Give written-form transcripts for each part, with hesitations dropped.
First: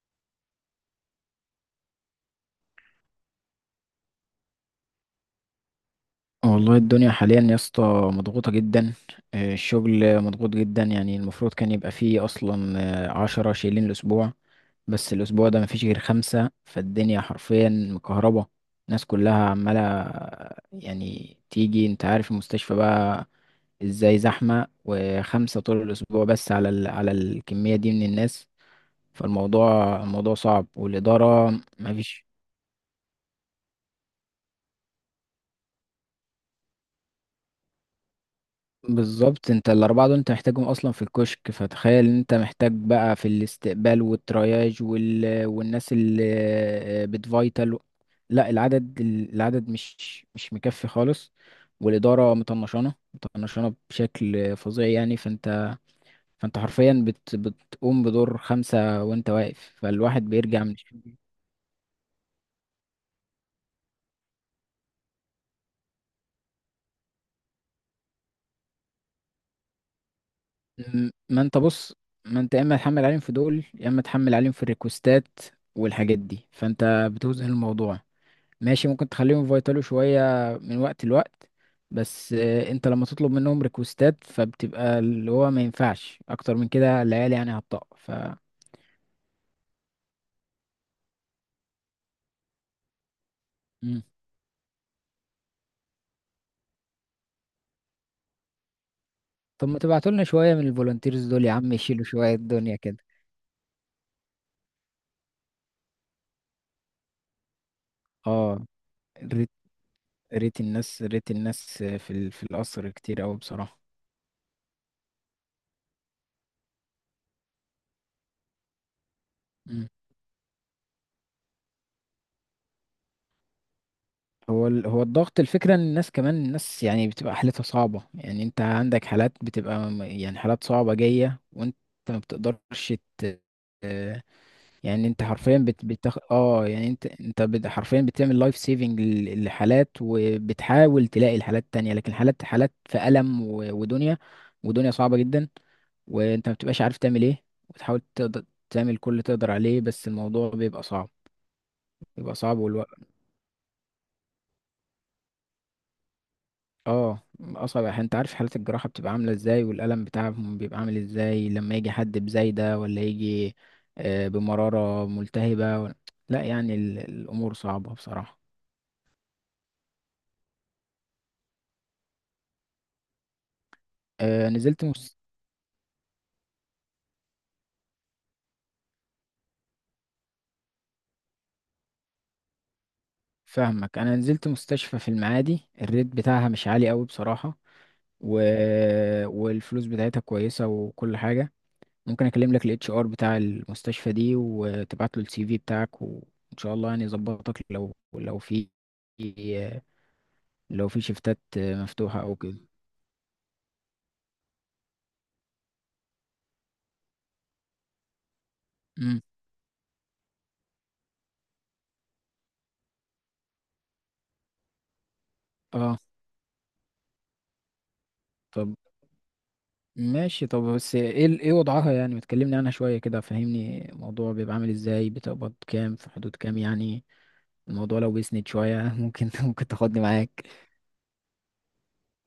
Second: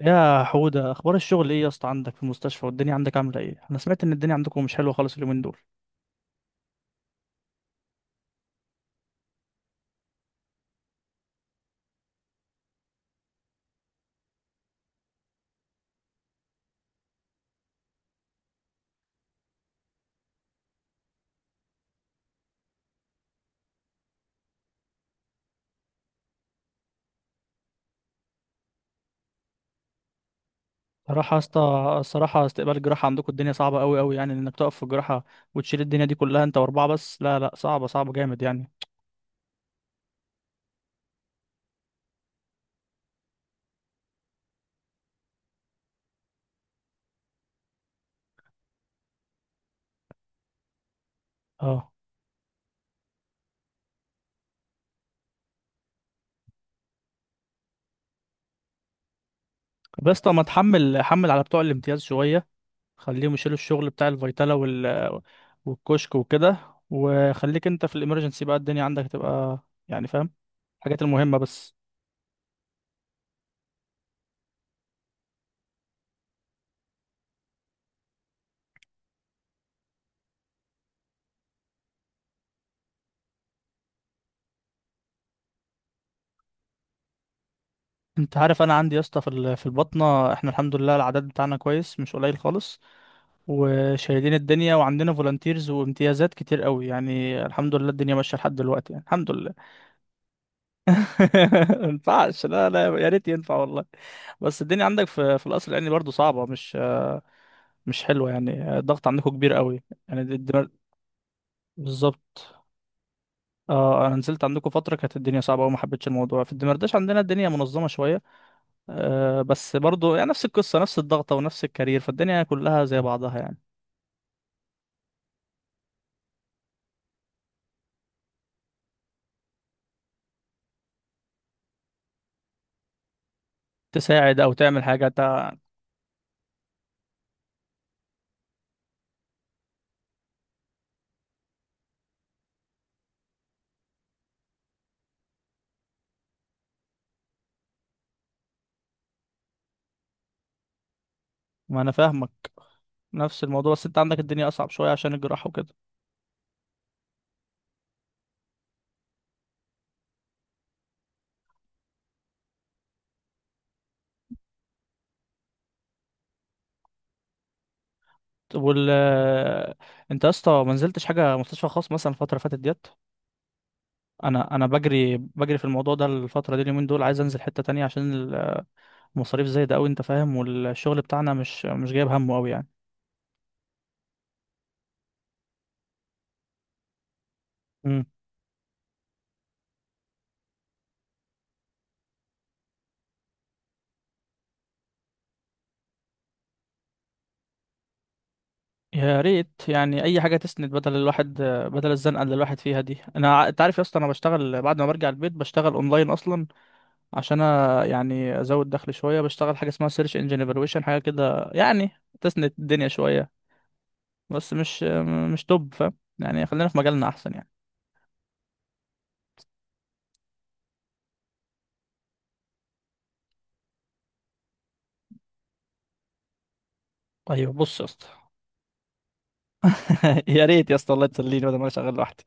يا حودة، اخبار الشغل ايه يا اسطى؟ عندك في المستشفى والدنيا عندك عامله ايه؟ انا سمعت ان الدنيا عندكم مش حلوه خالص اليومين دول. والله الدنيا حاليا يا اسطى مضغوطة جدا. الشغل مضغوط جدا يعني المفروض كان يبقى فيه أصلا 10 شايلين الأسبوع، بس الأسبوع ده مفيش غير خمسة، فالدنيا حرفيا مكهربة. الناس كلها عمالة يعني تيجي، انت عارف المستشفى بقى ازاي زحمة، وخمسة طول الأسبوع بس على الكمية دي من الناس. فالموضوع صعب، صراحه يا والإدارة اسطى، مفيش. الصراحه استقبال الجراحه عندكم الدنيا صعبه قوي قوي، يعني انك تقف في الجراحه وتشيل الدنيا دي كلها انت واربعه بس، لا لا صعبه صعبه جامد يعني. بالظبط، انت الاربعه دول انت محتاجهم اصلا في الكشك، فتخيل ان انت محتاج بقى في الاستقبال والترياج وال... والناس اللي بتفايتال. لا، العدد مش مكفي خالص. اه. والاداره مطنشانه بشكل فظيع، يعني فانت حرفيا بتقوم بدور خمسه وانت واقف، طب يا فالواحد اسطى، ما بيرجع من تحمل الشغل. حمل على بتوع الامتياز شويه، خليهم يشيلوا الشغل بتاع الفيتالا والكشك وكده، وخليك انت في الامرجنسي بقى، الدنيا عندك تبقى يعني فاهم، الحاجات المهمه ما انت بس. بص، ما انت يا اما تحمل عليهم في دول، يا اما تحمل عليهم في الريكوستات والحاجات دي، فانت بتوزن الموضوع. ماشي، ممكن تخليهم يفيتلوا شوية من وقت لوقت، بس انت لما تطلب منهم ريكوستات، فبتبقى اللي هو ما ينفعش اكتر من كده، العيال يعني هتطق انت عارف انا عندي يا اسطى في البطنه، احنا الحمد لله العدد بتاعنا كويس مش قليل خالص، مم. وشايلين الدنيا وعندنا فولunteers وامتيازات كتير قوي، يعني الحمد لله الدنيا ماشيه لحد دلوقتي يعني الحمد لله. طب ما تبعتولنا شوية من الفولunteers دول يا عم ما يشيلوا شوية ينفعش، لا الدنيا لا، كده. يا ريت ينفع والله. بس الدنيا عندك في القصر العيني برضه صعبه، مش حلوه اه، يعني، الضغط عندكم ريت كبير قوي يعني، ريت الدمر. الناس ريت الناس في بالظبط. القصر كتير اوي بصراحة. اه انا نزلت عندكم فتره كانت الدنيا صعبه وما حبيتش الموضوع، في الدمرداش عندنا الدنيا منظمه شويه، بس مم. برضو يعني نفس القصة، نفس الضغطة ونفس الكارير، فالدنيا كلها زي بعضها يعني. هو الضغط، الفكرة ان الناس كمان الناس يعني بتبقى حالتها صعبة، يعني انت عندك حالات بتبقى يعني حالات صعبة جاية، وانت ما بتقدرش ت... تساعد أو تعمل يعني حاجة انت حرفيا بت... بتخ... اه يعني انت انت بت... حرفيا بتعمل لايف سيفنج لحالات، وبتحاول تلاقي الحالات التانية. لكن حالات في ألم و... ودنيا ودنيا صعبة جدا، وانت ما بتبقاش عارف تعمل ايه، وتحاول تقدر تعمل كل اللي تقدر عليه. بس الموضوع بيبقى صعب، ما أنا فاهمك، والوقت. نفس الموضوع بس أنت عندك الدنيا أصعب شوية عشان الجراحة وكده. اه، اصعب احيانا. انت عارف حالة الجراحة بتبقى عاملة ازاي، والألم بتاعهم بيبقى عامل ازاي لما يجي حد بزايدة، ولا يجي بمرارة ملتهبة لا يعني الأمور صعبة بصراحة. طب وال آه، أنت يا اسطى ما نزلتش حاجة مستشفى خاص مثلا الفترة اللي فاتت ديت؟ آه، أنا نزلت بجري مست... بجري في الموضوع ده الفترة دي اليومين دول، عايز أنزل حتة تانية عشان المصاريف زايدة أوي أنت فاهم، والشغل بتاعنا مش جايب همه أوي فاهمك، انا نزلت مستشفى في المعادي، الريت بتاعها مش عالي قوي بصراحة يعني، و... والفلوس بتاعتها كويسة وكل حاجة. ممكن اكلم لك HR بتاع المستشفى دي، وتبعت له CV بتاعك، وان شاء الله يعني يظبطك، لو لو في يا ريت يعني اي حاجه تسند لو بدل في الواحد، شيفتات بدل مفتوحة الزنقه اللي او كده. الواحد فيها دي. انا انت عارف يا اسطى، انا بشتغل بعد ما برجع البيت بشتغل اونلاين اصلا عشان يعني ازود دخل امم. شويه، بشتغل حاجه اسمها سيرش انجن ايفالويشن، حاجه كده يعني تسند الدنيا شويه، بس مش توب فاهم اه، يعني، خلينا في مجالنا احسن يعني. طب ماشي، طب بس ايه ايه وضعها؟ يعني ما تكلمني عنها شوية كده، فهمني الموضوع بيبقى عامل ازاي؟ بتقبض كام؟ في حدود كام يعني ايوه بص يا الموضوع اسطى. لو بيسند شوية؟ ممكن تاخدني يا معاك. ريت يا اسطى الله تسليني بدل ما أنا شغال لوحدي.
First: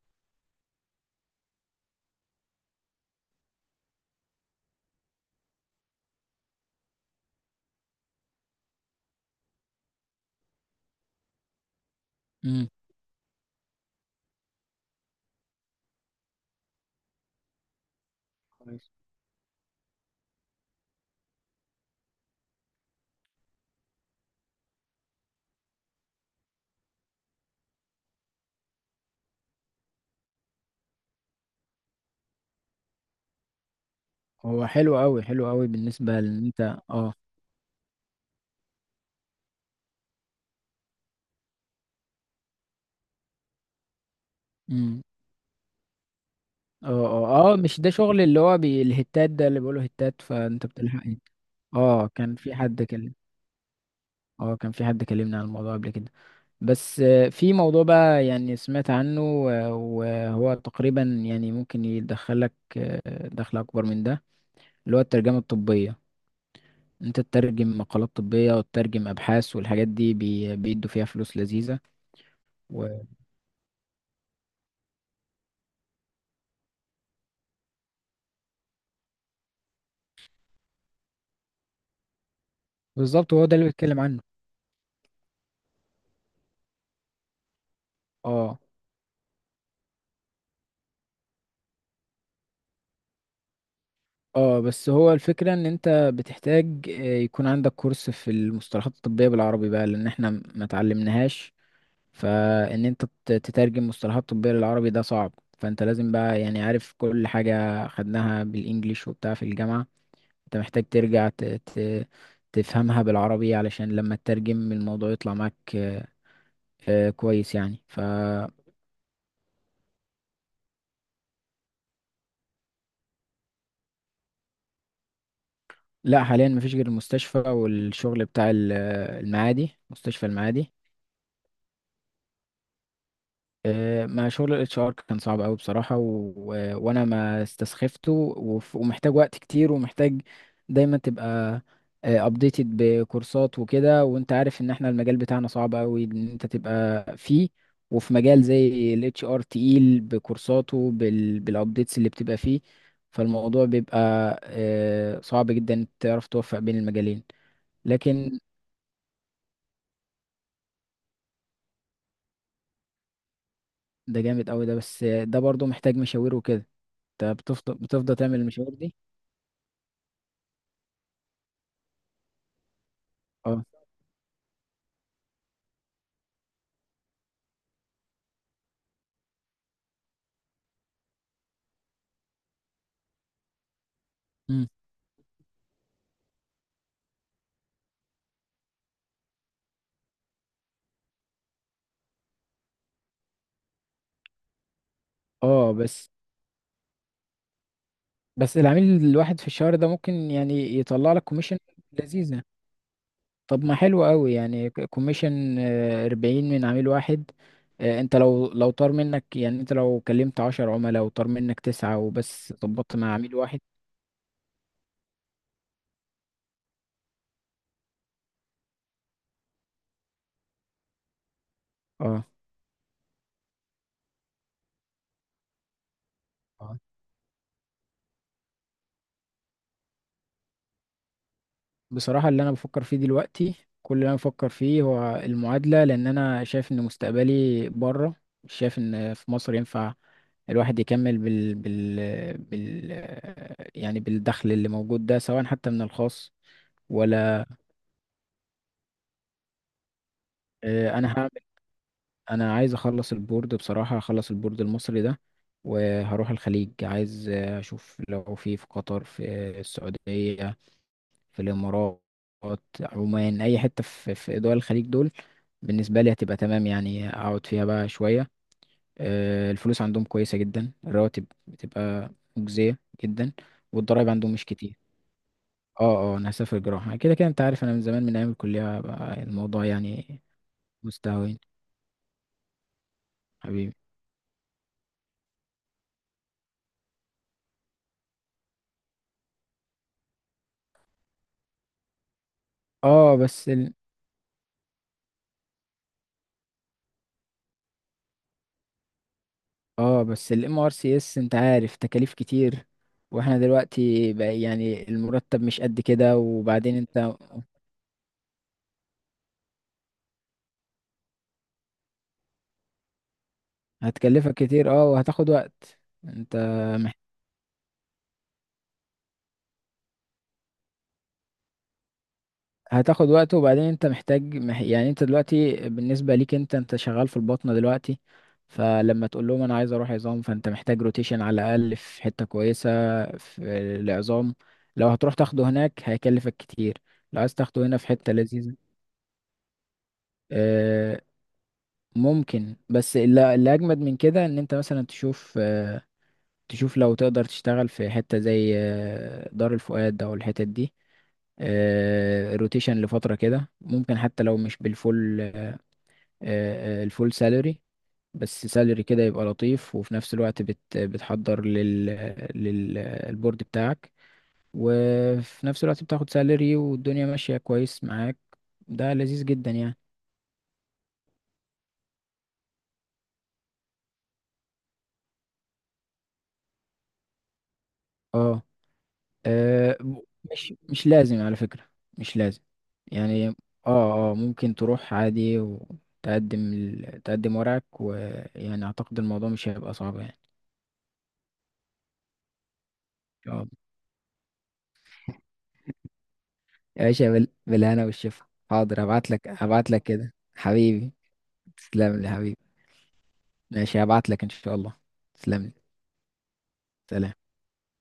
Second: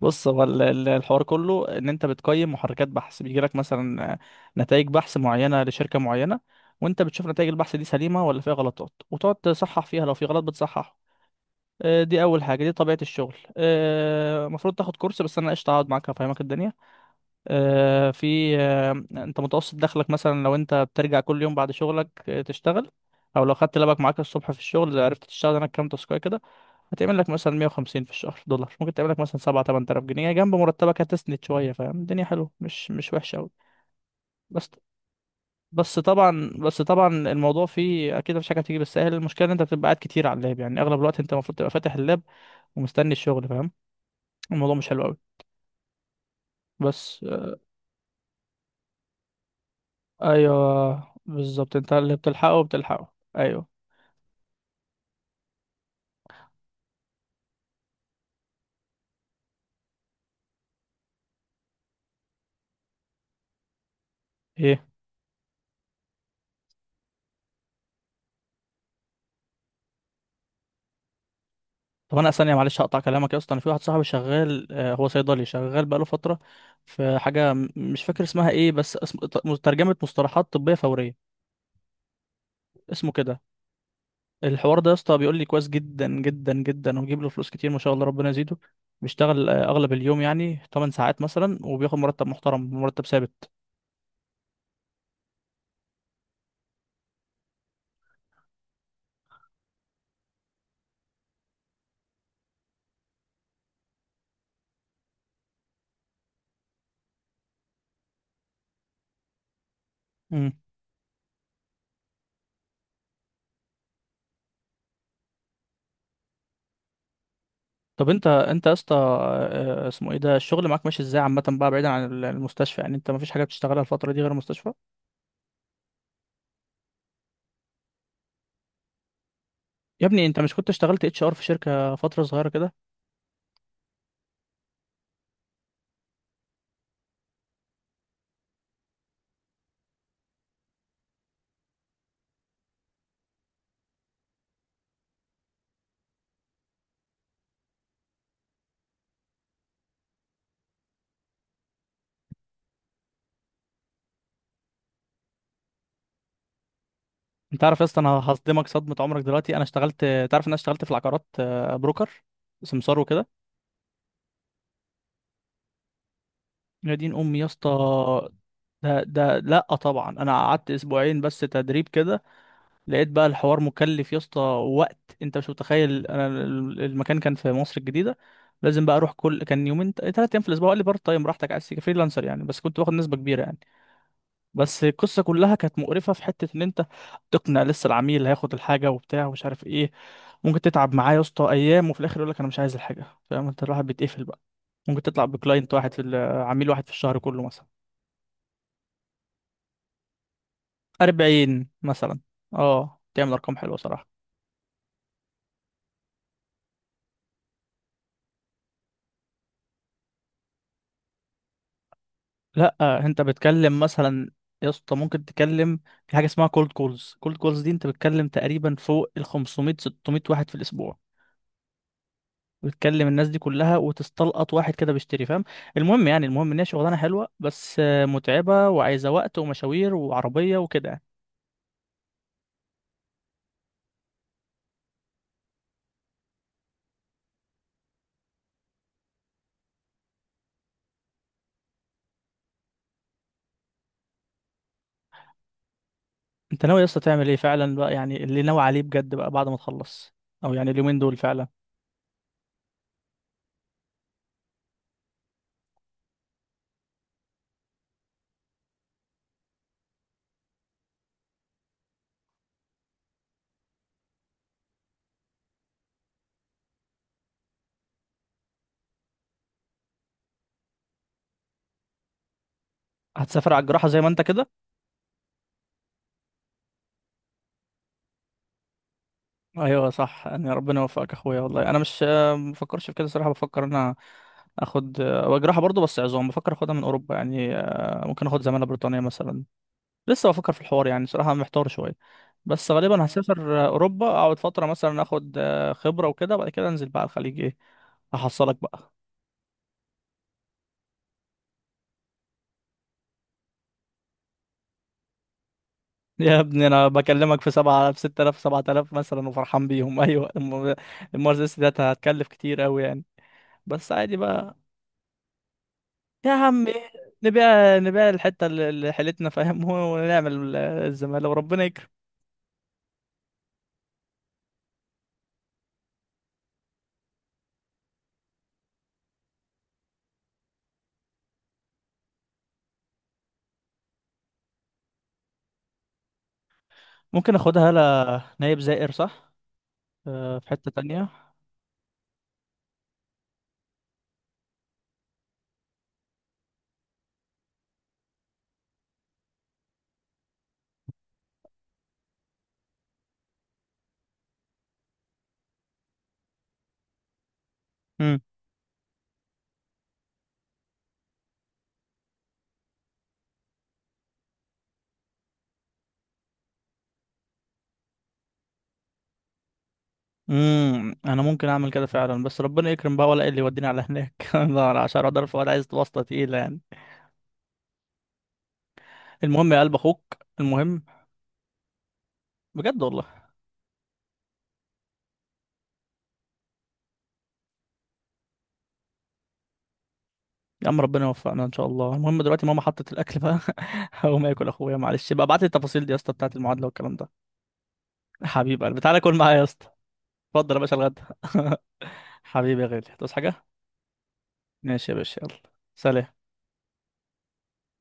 بص، هو الحوار كله ان انت بتقيم محركات بحث، بيجي لك مثلا نتائج بحث معينه لشركه معينه، وانت بتشوف نتائج البحث دي سليمه ولا فيها غلطات، وتقعد تصحح فيها لو في غلط بتصححه. دي اول حاجه، امم، دي طبيعه الشغل. المفروض تاخد كورس بس انا قشطه اقعد معاك افهمك الدنيا. في كويس. انت متوسط دخلك مثلا لو انت بترجع كل يوم بعد شغلك تشتغل، او لو خدت لابك معاك الصبح في الشغل عرفت تشتغل هناك كام تاسكايه كده، هتعمل لك مثلا 150 في الشهر دولار، ممكن تعمل لك مثلا 7 8000 جنيه جنب مرتبك، هتسند شويه فاهم، الدنيا حلوه مش وحشه قوي. هو بس حلو أوي حلو أوي بس بالنسبة لأن طبعا أنت. بس طبعا اه، الموضوع فيه اكيد، مفيش حاجه بتيجي بالسهل، المشكله ان انت بتبقى قاعد كتير على اللاب، يعني اغلب الوقت انت المفروض تبقى فاتح اللاب ومستني الشغل فاهم، الموضوع مش امم. حلو قوي اه بس. اه اه، مش ده شغل اللي هو الهتات ده، اللي بيقولوا هتات، فأنت بتلحق ايوه بالظبط، انت اه اللي كان في بتلحقه حد بتلحقه كلم ايوه. اه كان في حد كلمنا عن الموضوع قبل كده. بس في موضوع بقى يعني سمعت عنه، وهو تقريبا يعني ممكن يدخلك دخل أكبر من ده، ايه؟ اللي هو الترجمة الطبية. أنت تترجم مقالات طبية، وتترجم أبحاث، والحاجات دي بيدوا فيها فلوس لذيذة. طب انا ثانيه معلش هقطع و- كلامك يا اسطى، انا في واحد صاحبي شغال، هو صيدلي شغال بقاله فتره، في حاجه مش فاكر اسمها ايه، بس اسم ترجمه مصطلحات طبيه فوريه اسمه بالظبط، كده. هو ده اللي بيتكلم عنه. الحوار ده يا اسطى بيقول لي كويس جدا جدا جدا، وبيجيب له فلوس كتير ما شاء الله ربنا يزيده، اه بيشتغل اغلب اليوم يعني 8 ساعات مثلا، وبياخد مرتب محترم، مرتب ثابت. اه، بس هو الفكرة ان انت بتحتاج يكون عندك كورس في المصطلحات الطبية بالعربي، بقى لان احنا ما تعلمناهاش. فان انت تترجم مصطلحات طبية للعربي ده صعب، فانت لازم بقى يعني عارف كل حاجة خدناها بالانجليش وبتاع في الجامعة. امم انت محتاج ترجع تفهمها بالعربي، علشان لما تترجم الموضوع يطلع معاك كويس يعني طب انت يا اسطى، اسمه ايه ده الشغل معاك؟ ماشي ازاي عامه بقى بعيدا عن المستشفى؟ يعني انت مفيش حاجه بتشتغلها الفتره دي غير المستشفى؟ لا، حاليا مفيش غير المستشفى، والشغل بتاع المعادي، يا ابني مستشفى انت مش كنت المعادي. اشتغلت اتش ار في شركه فتره صغيره كده؟ ما شغل HR كان صعب قوي بصراحة وانا ما استسخفته، ومحتاج وقت كتير، ومحتاج دايما تبقى ابديتد بكورسات وكده. وانت عارف ان احنا المجال بتاعنا صعب قوي ان انت تبقى فيه، وفي مجال زي HR تقيل بكورساته بالابديتس اللي بتبقى فيه. فالموضوع بيبقى صعب جدا إنك تعرف توفق بين المجالين. انت عارف يا اسطى انا لكن هصدمك صدمه عمرك دلوقتي، انا اشتغلت، تعرف ان انا اشتغلت في العقارات، بروكر، سمسار وكده. ده جامد قوي ده، بس ده برضو محتاج مشاوير وكده، يا دين انت امي يا اسطى. بتفضل تعمل المشاوير دي. ده لا طبعا انا قعدت اسبوعين بس تدريب كده، لقيت بقى الحوار اه، مكلف يا اسطى، وقت انت مش متخيل، انا المكان كان في مصر الجديده، لازم بقى اروح كل كان يومين 3 ايام في الاسبوع، قال لي بارت تايم براحتك عايز تيجي فريلانسر يعني، بس كنت باخد نسبه كبيره يعني. امم، بس القصة كلها كانت مقرفة في حتة إن أنت تقنع لسه العميل اللي هياخد الحاجة وبتاع ومش عارف إيه، ممكن تتعب معاه يا اسطى أيام وفي الآخر يقولك أنا مش عايز الحاجة، فاهم أنت الواحد بيتقفل بقى. ممكن تطلع بكلاينت اه. واحد بس عميل واحد في الشهر كله مثلا، بس العميل الواحد في الشهر ده ممكن يعني يطلع لك كوميشن 40 مثلا. لذيذة. أه تعمل أرقام طب ما حلوة حلو صراحة. قوي يعني كوميشن 40 من عميل واحد. انت لو طار منك، يعني انت لو كلمت 10 عملاء وطار منك 9 وبس ظبطت لأ مع أنت عميل واحد. بتكلم مثلا، يا اسطى ممكن تكلم في حاجة اسمها كولد كولز، كولد كولز دي أنت بتكلم تقريبا فوق ال 500 600 واحد في الأسبوع، اه، وتكلم الناس دي كلها وتستلقط واحد كده بيشتري فاهم. المهم يعني، المهم ان هي شغلانه حلوه بس متعبه وعايزه وقت ومشاوير وعربيه وكده يعني. بصراحة اللي أنا بفكر فيه دلوقتي، كل اللي أنا بفكر فيه هو المعادلة، لأن أنا شايف إن مستقبلي بره، مش شايف إن في مصر ينفع الواحد يكمل يعني بالدخل اللي موجود ده، سواء حتى من الخاص. انت ناوي يا اسطى تعمل ايه ولا فعلا بقى؟ يعني اللي ناوي عليه بجد بقى بعد ما تخلص؟ او يعني اليومين أنا دول هعمل. فعلا؟ أنا عايز أخلص البورد بصراحة، هخلص البورد المصري ده وهروح الخليج. عايز أشوف لو في في قطر، في السعودية، في الإمارات، عمان، أي حتة في في دول الخليج دول، بالنسبة لي هتبقى تمام، يعني أقعد فيها بقى شوية. الفلوس عندهم كويسة جدا، الرواتب بتبقى مجزية جدا، هتسافر على الجراحه زي ما والضرايب انت عندهم مش كده؟ كتير. اه اه، أنا هسافر جراحة كده كده، أنت عارف. أنا من زمان، من أيام الكلية بقى الموضوع ايوه يعني صح، يعني ربنا يوفقك يا مستهوين. اخويا، والله انا مش مفكرش في كده صراحه، بفكر ان حبيبي، انا اخد، هو جراحه برضه بس عظام، بفكر اخدها من اوروبا يعني، ممكن اخد زماله بريطانيه مثلا، لسه بفكر في الحوار يعني صراحه محتار شويه، بس غالبا اه، بس هسافر اوروبا اقعد فتره مثلا اخد خبره وكده، وبعد كده انزل بقى على الخليج، ايه احصلك بقى. اه، بس MRCS انت عارف تكاليف كتير، واحنا دلوقتي بقى يعني المرتب مش قد كده، يا ابني وبعدين انا انت بكلمك في سبعة في 6,000 7,000 مثلا وفرحان بيهم. ايوه المرسيدس ديت هتكلف كتير قوي يعني بس عادي هتكلفك بقى. كتير، اه، وهتاخد وقت. يا انت عم، مح... نبيع نبيع الحتة اللي حيلتنا فاهم. ونعمل الزمالة وربنا يكرم. هتاخد وقت، وبعدين انت محتاج يعني انت دلوقتي بالنسبة ليك، انت شغال في البطنة دلوقتي. فلما تقول لهم انا عايز اروح عظام، فانت محتاج روتيشن على الاقل في حتة كويسة في العظام. لو هتروح تاخده هناك هيكلفك كتير، لو عايز ممكن تاخده اخدها هنا في حتة لا لذيذة. نايب زائر صح، في حتة آه، تانية. ممكن. بس اللي اجمد من كده، ان انت مثلا تشوف لو تقدر تشتغل في حتة زي دار الفؤاد او الحتت دي روتيشن لفترة كده، ممكن حتى لو مش بالفول آه، آه، الفول سالري، بس سالري كده يبقى لطيف، وفي نفس الوقت بتحضر للبورد بتاعك، وفي نفس الوقت بتاخد سالري والدنيا ماشية كويس معاك. ده لذيذ جدا يعني. انا ممكن اعمل كده فعلا بس ربنا يكرم بقى، ولا إيه اللي يوديني على هناك؟ الله عشان اقدر، ولا عايز واسطه تقيله يعني. اه، المهم يا قلب آه، اخوك. مش المهم، مش لازم على فكرة، مش لازم بجد والله. يعني. اه اه، ممكن تروح عادي، وتقدم تقدم ورقك، ويعني اعتقد الموضوع مش هيبقى صعب يعني. يا عم ربنا يوفقنا ان شاء الله. المهم دلوقتي ماما حطت الاكل بقى. آه. هقوم اكل اخويا، معلش بقى ابعت لي التفاصيل دي يا اسطى بتاعت المعادله يا والكلام ده. باشا، بالهنا والشفا. حبيب قلبي حاضر، تعالى كل معايا يا اسطى. هبعت لك كده اتفضل يا باشا حبيبي. الغدا. تسلم لي حبيبي. حبيبي يا غالي تصحى حاجه. ماشي، هبعت لك ان شاء الله. ماشي يا باشا يلا. تسلم لي. سلام. سلام.